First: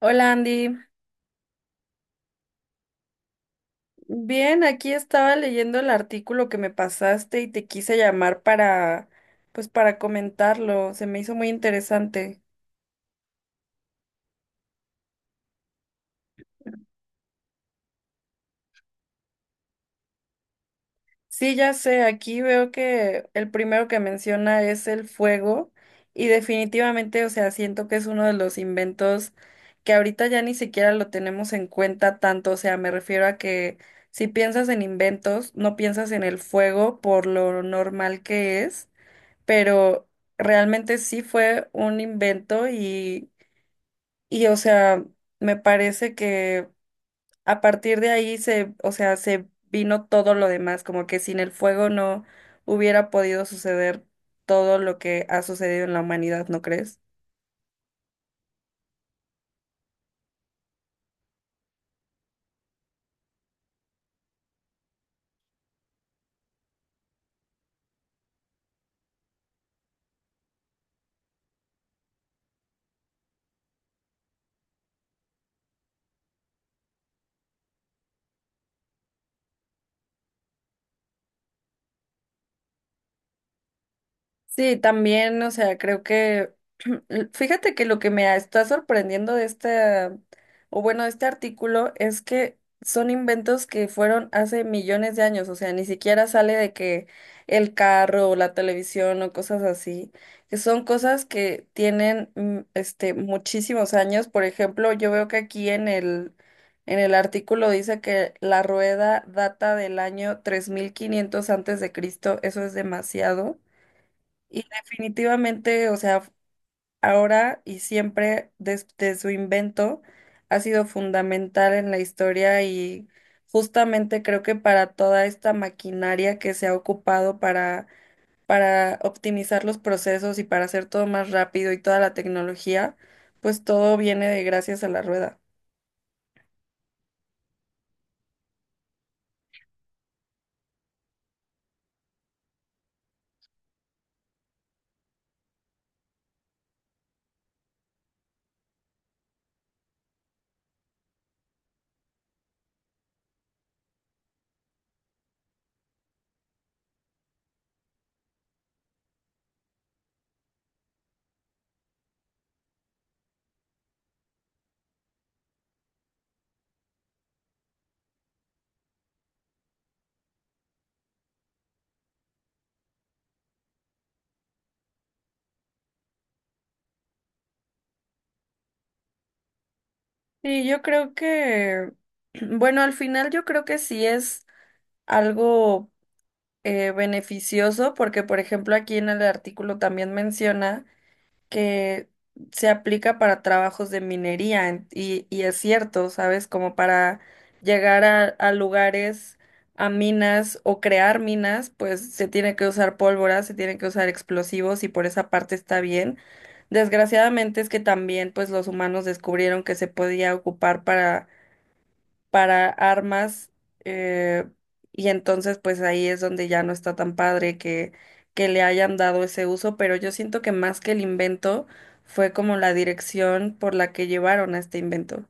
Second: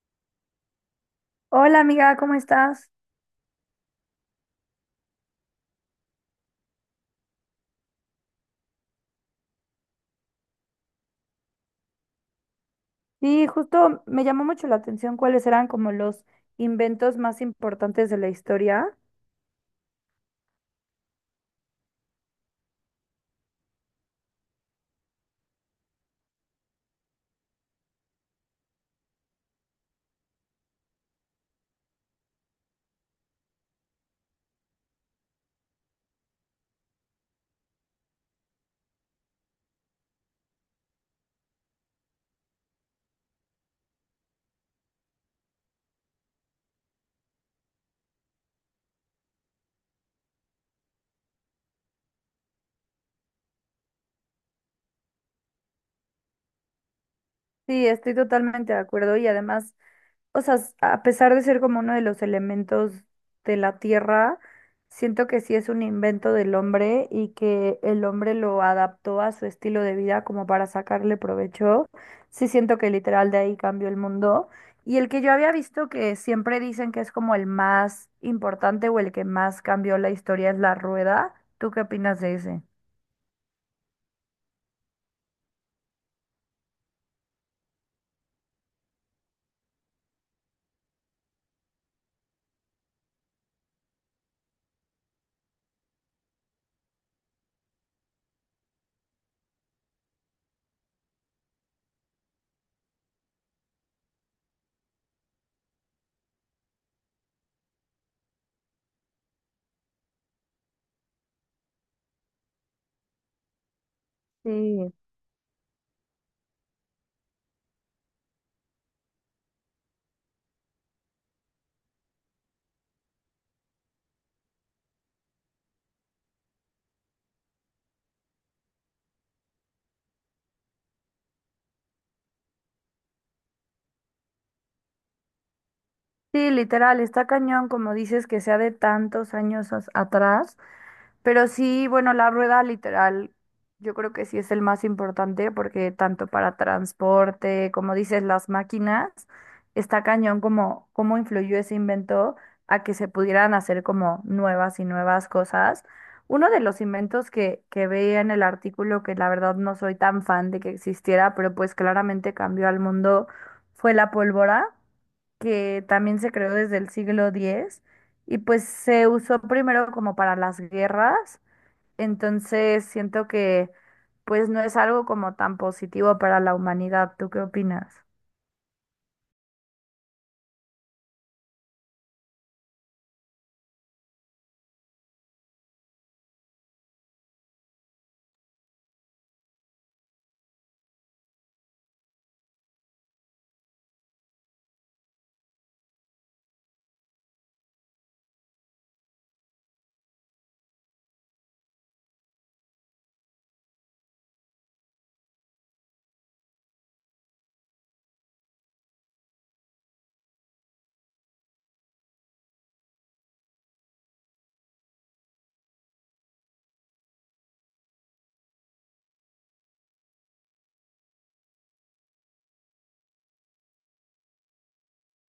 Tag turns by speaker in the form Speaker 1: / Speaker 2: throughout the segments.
Speaker 1: Hola Andy,
Speaker 2: Hola amiga, ¿cómo estás?
Speaker 1: bien, aquí estaba leyendo el artículo que me pasaste y te quise llamar pues para comentarlo, se me hizo muy interesante.
Speaker 2: Sí, justo me llamó mucho la atención cuáles eran como los inventos más importantes de la historia.
Speaker 1: Sí, ya sé, aquí veo que el primero que menciona es el fuego y definitivamente, o sea, siento que es uno de los inventos que ahorita ya ni siquiera lo tenemos en cuenta tanto, o sea, me refiero a que si piensas en inventos, no piensas en el fuego por lo normal que es. Pero realmente sí fue un invento y o sea, me parece que a partir de ahí o sea, se vino todo lo demás, como que sin el fuego no hubiera podido suceder todo lo que ha sucedido en la humanidad, ¿no crees?
Speaker 2: Sí, estoy totalmente de acuerdo y además o sea, a pesar de ser como uno de los elementos de la tierra, siento que sí es un invento del hombre y que el hombre lo adaptó a su estilo de vida como para sacarle provecho. Sí, siento que literal de ahí cambió el mundo. Y el que yo había visto que siempre dicen que es como el más importante o el que más cambió la historia es la rueda. ¿Tú qué opinas de ese?
Speaker 1: Sí, también, o sea, creo que, fíjate que lo que me está sorprendiendo de este artículo es que son inventos que fueron hace millones de años, o sea, ni siquiera sale de que el carro o la televisión o cosas así, que son cosas que tienen, este, muchísimos años. Por ejemplo, yo veo que aquí en el artículo dice que la rueda data del año 3500 a. C., eso es demasiado. Y
Speaker 2: Sí.
Speaker 1: definitivamente, o sea, ahora y siempre desde su invento ha sido fundamental en la historia y justamente creo que para toda esta maquinaria que se ha ocupado para optimizar los procesos y para hacer todo más rápido y toda la tecnología, pues todo viene de gracias a la rueda.
Speaker 2: Sí, literal, está cañón, como dices, que sea de tantos atrás. Pero sí, bueno, la rueda literal, yo creo que sí es el más importante porque tanto para transporte, como dices, las máquinas, está cañón como cómo influyó ese invento a que se pudieran hacer como nuevas y nuevas cosas. Uno de los inventos que veía en el artículo, que la verdad no soy tan fan de que existiera, pero pues claramente cambió al mundo, fue la pólvora que también se creó desde el siglo X y pues se usó primero como para las guerras, entonces siento que pues no es algo como tan positivo para la humanidad. ¿Tú qué opinas?
Speaker 1: Y yo creo que, bueno, al final yo creo que sí es algo beneficioso porque, por ejemplo, aquí en el artículo también menciona que se aplica para trabajos de minería y es cierto, ¿sabes? Como para llegar a lugares, a minas o crear minas, pues se tiene que usar pólvora, se tiene que usar explosivos y por esa parte está bien. Desgraciadamente es que también pues los humanos descubrieron que se podía ocupar para armas, eh, y entonces pues ahí es donde ya no está tan padre que le hayan dado ese uso, pero yo siento que más que el invento fue como la dirección por la que llevaron a este invento.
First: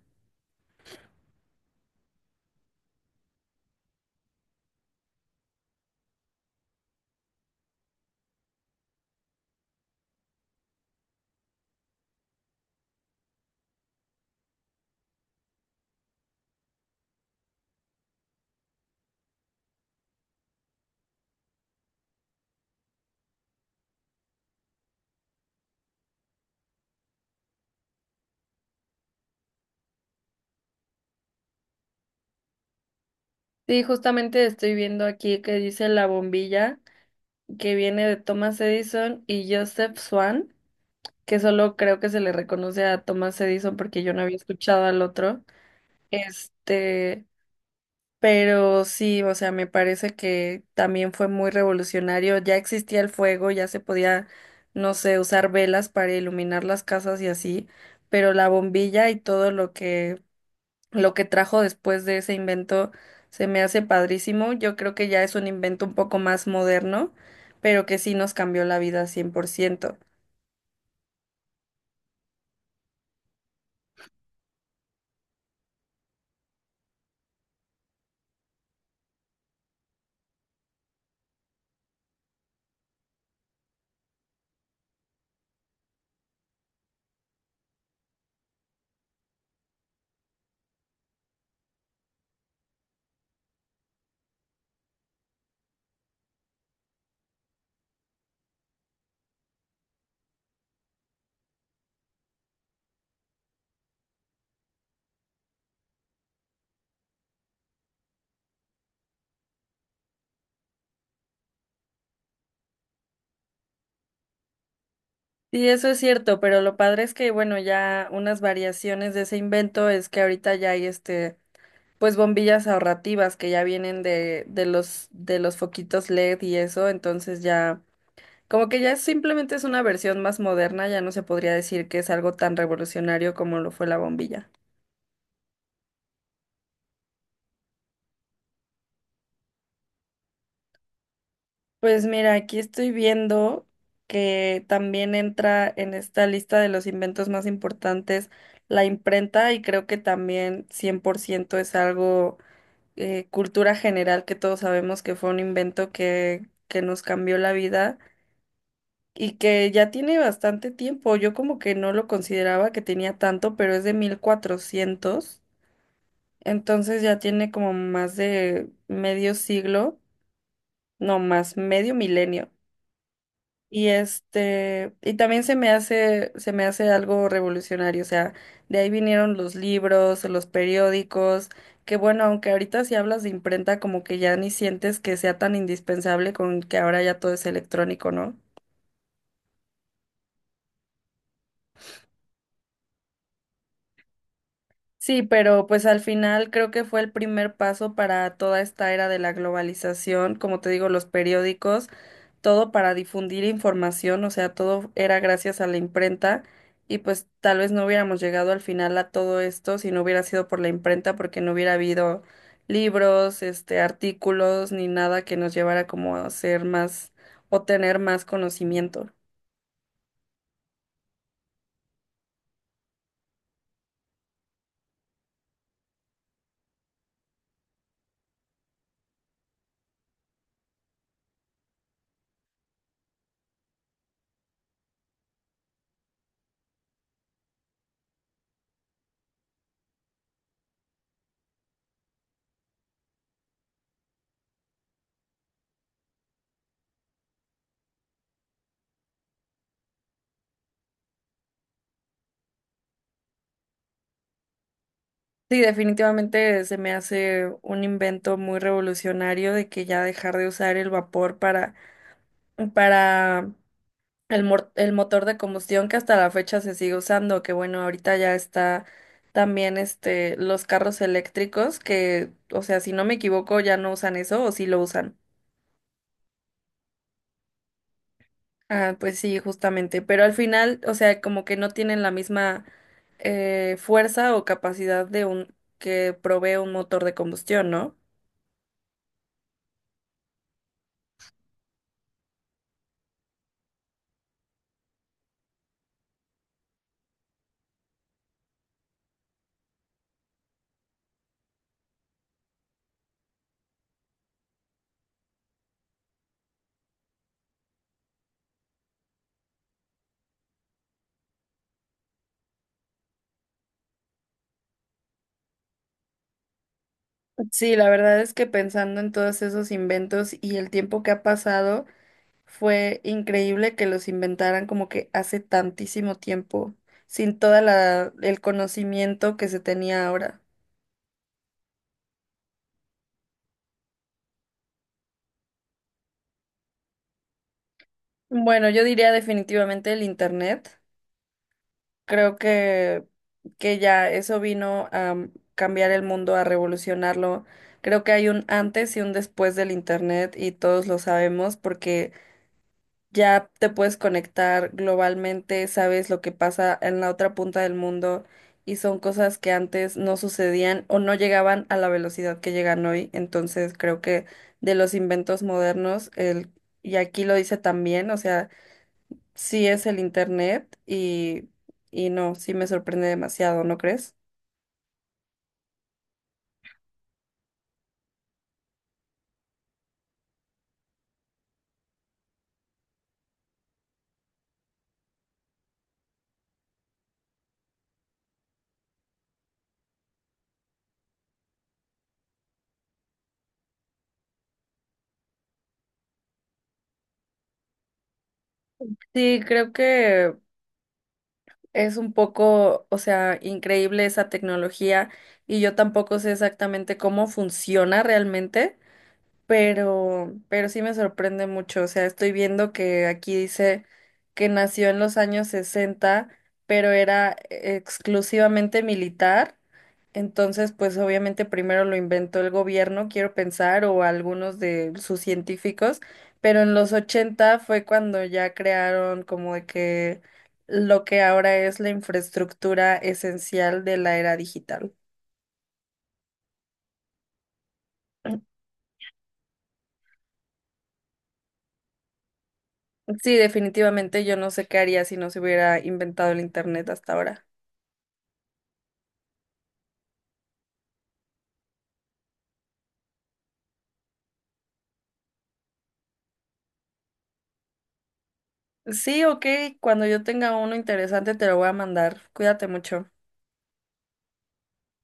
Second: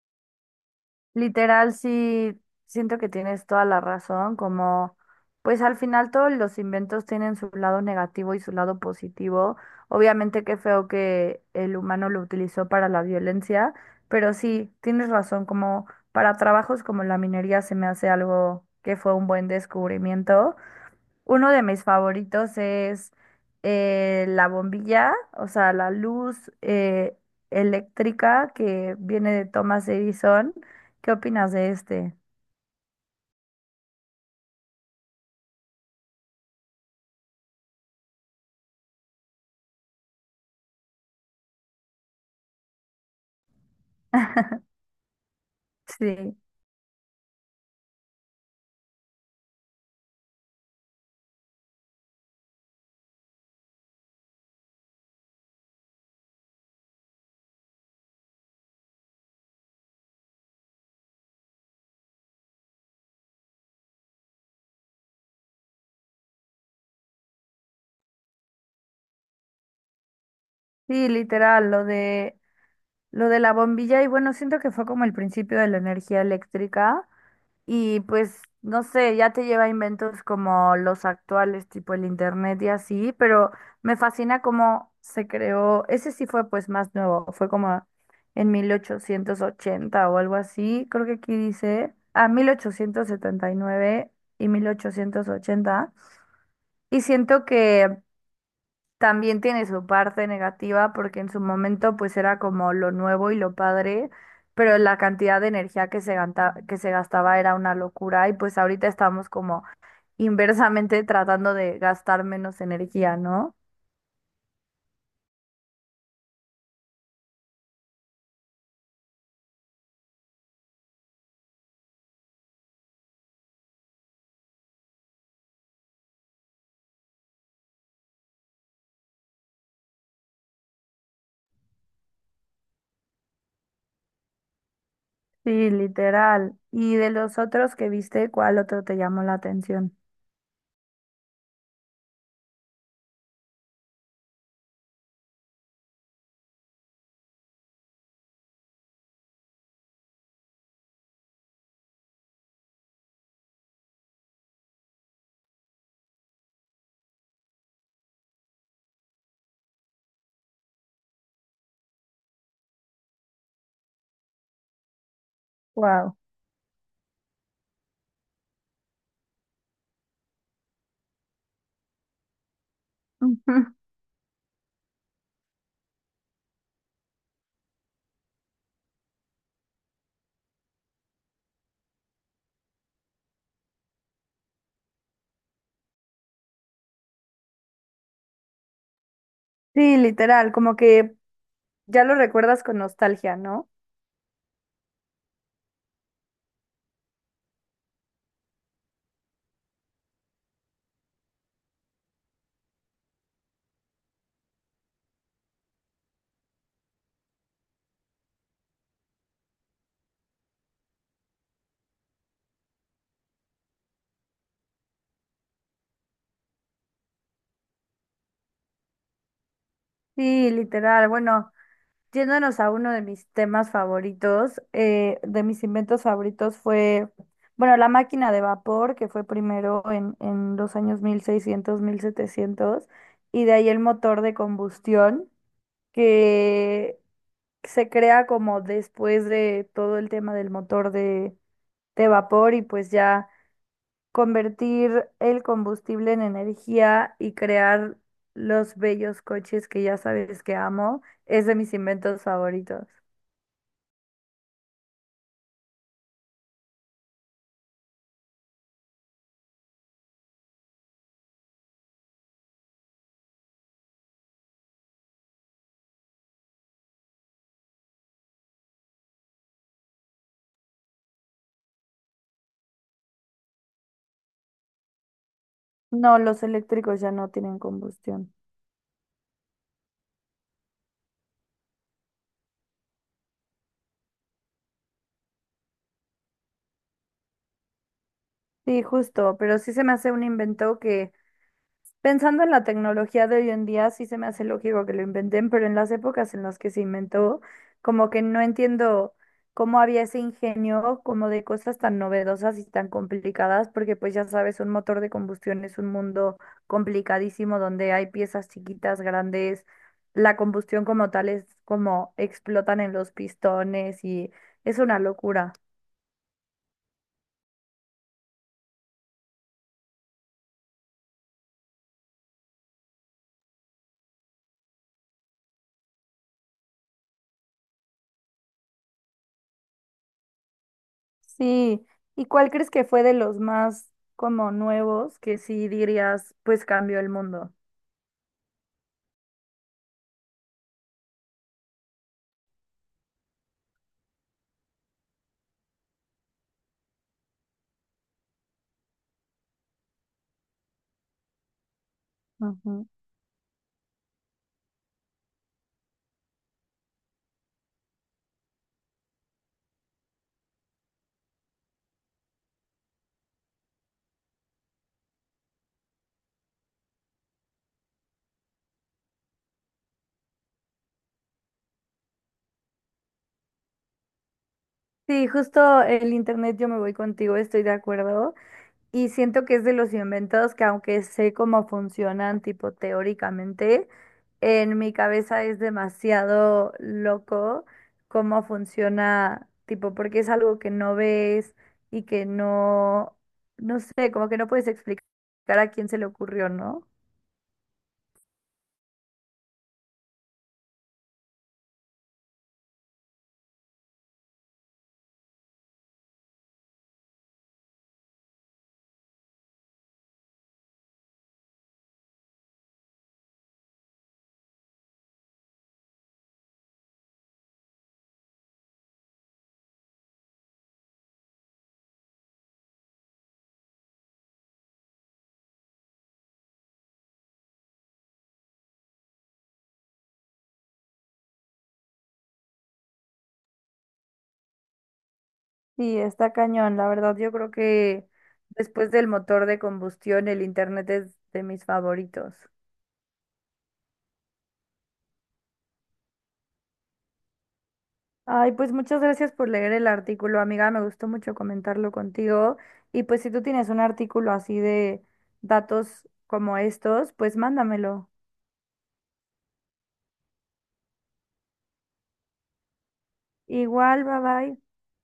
Speaker 2: Literal, sí, siento que tienes toda la razón, como pues al final todos los inventos tienen su lado negativo y su lado positivo. Obviamente qué feo que el humano lo utilizó para la violencia, pero sí, tienes razón, como para trabajos como la minería se me hace algo que fue un buen descubrimiento. Uno de mis favoritos es la bombilla, o sea, la luz eléctrica que viene de Thomas Edison. ¿Qué opinas de este?
Speaker 1: Sí, justamente estoy viendo aquí que dice la bombilla que viene de Thomas Edison y Joseph Swan, que solo creo que se le reconoce a Thomas Edison porque yo no había escuchado al otro.
Speaker 2: Sí,
Speaker 1: Este, Pero sí, o sea, me parece que también fue muy revolucionario. Ya existía el fuego, ya se podía, no sé, usar velas para iluminar las casas y así, pero la bombilla y todo lo que trajo después de ese invento se me hace padrísimo. Yo creo que ya es un invento un poco más moderno, pero que sí nos cambió la vida 100%.
Speaker 2: sí, literal, lo de la bombilla y bueno, siento que fue como el principio de la energía eléctrica. Y pues, no sé, ya te lleva a inventos como los actuales, tipo el internet y así, pero me fascina cómo se creó. Ese sí fue pues más nuevo, fue como en 1880 o algo así, creo que aquí dice, a 1879 y 1880. Y siento que también tiene su parte negativa porque en su momento pues era como lo nuevo y lo padre, pero la cantidad de energía que que se gastaba era una locura y pues ahorita estamos como inversamente tratando de gastar menos energía, ¿no?
Speaker 1: Sí, eso es cierto, pero lo padre es que, bueno, ya unas variaciones de ese invento es que ahorita ya hay este pues bombillas ahorrativas que ya vienen de los foquitos LED y eso, entonces ya, como que ya simplemente es una versión más moderna, ya no se podría decir que es algo tan revolucionario como lo fue la bombilla.
Speaker 2: Sí, literal. ¿Y de los otros que viste, cuál otro te llamó la atención?
Speaker 1: Pues mira, aquí estoy viendo que también entra en esta lista de los inventos más importantes la imprenta y creo que también 100% es algo cultura general que todos sabemos que fue un invento que nos cambió la vida y que ya tiene bastante tiempo. Yo como que no lo consideraba que tenía tanto, pero es de 1400.
Speaker 2: Wow.
Speaker 1: Entonces ya tiene como más de medio siglo, no más, medio milenio. Y este, y también se me hace algo revolucionario, o sea, de ahí vinieron los libros, los periódicos, que bueno, aunque ahorita si hablas de imprenta, como que ya ni sientes que sea tan indispensable con que ahora ya todo es electrónico, ¿no?
Speaker 2: Sí, literal, como que ya lo recuerdas con nostalgia, ¿no?
Speaker 1: Sí, pero pues al final creo que fue el primer paso para toda esta era de la globalización, como te digo, los periódicos, todo para difundir información, o sea, todo era gracias a la imprenta y pues tal vez no hubiéramos llegado al final a todo esto si no hubiera sido por la imprenta, porque no hubiera habido libros, este, artículos ni nada que nos llevara como a ser más o tener más conocimiento.
Speaker 2: Sí, literal. Bueno. Yéndonos a uno de mis temas favoritos, de mis inventos favoritos fue, bueno, la máquina de vapor, que fue primero en los años 1600, 1700, y de ahí el motor de combustión, que se crea como después de todo el tema del motor de vapor y pues ya convertir el combustible en energía y crear los bellos coches que ya sabes que amo. Es de mis inventos favoritos.
Speaker 1: Sí, definitivamente se me hace un invento muy revolucionario de que ya dejar de usar el vapor para el, motor de combustión que hasta la fecha se sigue usando, que bueno, ahorita ya está también este los carros eléctricos que, o sea, si no me equivoco, ya no usan eso o sí lo usan.
Speaker 2: No, los eléctricos ya no tienen combustión.
Speaker 1: Ah, pues sí, justamente, pero al final, o sea, como que no tienen la misma fuerza o capacidad de un que provee un motor de combustión, ¿no?
Speaker 2: Sí, justo, pero sí se me hace un invento que, pensando en la tecnología de hoy en día, sí se me hace lógico que lo inventen, pero en las épocas en las que se inventó, como que no entiendo cómo había ese ingenio como de cosas tan novedosas y tan complicadas, porque pues ya sabes, un motor de combustión es un mundo complicadísimo donde hay piezas chiquitas, grandes, la combustión como tal es como explotan en los pistones y es una locura.
Speaker 1: Sí, la verdad es que pensando en todos esos inventos y el tiempo que ha pasado, fue increíble que los inventaran como que hace tantísimo tiempo, sin toda la el conocimiento que se tenía ahora.
Speaker 2: Sí, ¿y cuál crees que fue de los más como nuevos que sí dirías, pues cambió el mundo?
Speaker 1: Bueno, yo diría definitivamente el internet. Creo que ya eso vino a cambiar el mundo, a revolucionarlo. Creo que hay un antes y un después del internet y todos lo sabemos porque
Speaker 2: Ujú.
Speaker 1: ya te puedes conectar globalmente, sabes lo que pasa en la otra punta del mundo y son cosas que antes no sucedían o no llegaban a la velocidad que llegan hoy. Entonces creo que de los inventos modernos, el, y aquí lo dice también, o sea, sí es el internet y no, sí me sorprende demasiado, ¿no crees?
Speaker 2: Sí, justo el internet yo me voy contigo, estoy de acuerdo. Y siento que es de los inventos que aunque sé cómo funcionan, tipo teóricamente, en mi cabeza es demasiado loco cómo funciona, tipo, porque es algo que no ves y que no, no sé, como que no puedes explicar a quién se le ocurrió, ¿no?
Speaker 1: Sí, creo que es un poco, o sea, increíble esa tecnología y yo tampoco sé exactamente cómo funciona realmente. Pero, sí me sorprende mucho. O sea, estoy viendo que aquí dice que nació en los años 60 pero era exclusivamente militar. Entonces, pues obviamente primero lo inventó el gobierno, quiero pensar, o algunos de sus científicos, pero en los 80 fue cuando ya crearon como de que lo que ahora es la infraestructura esencial de la era digital.
Speaker 2: Sí, está cañón. La verdad, yo creo que después del motor de combustión, el internet es de mis favoritos.
Speaker 1: Sí, definitivamente yo no sé qué haría si no se hubiera inventado el internet hasta ahora.
Speaker 2: Ay, pues muchas gracias por leer el artículo, amiga. Me gustó mucho comentarlo contigo. Y pues si tú tienes un artículo así de datos como estos, pues mándamelo.
Speaker 1: Sí, ok, cuando yo tenga uno interesante te lo voy a mandar. Cuídate mucho.
Speaker 2: Igual, bye bye.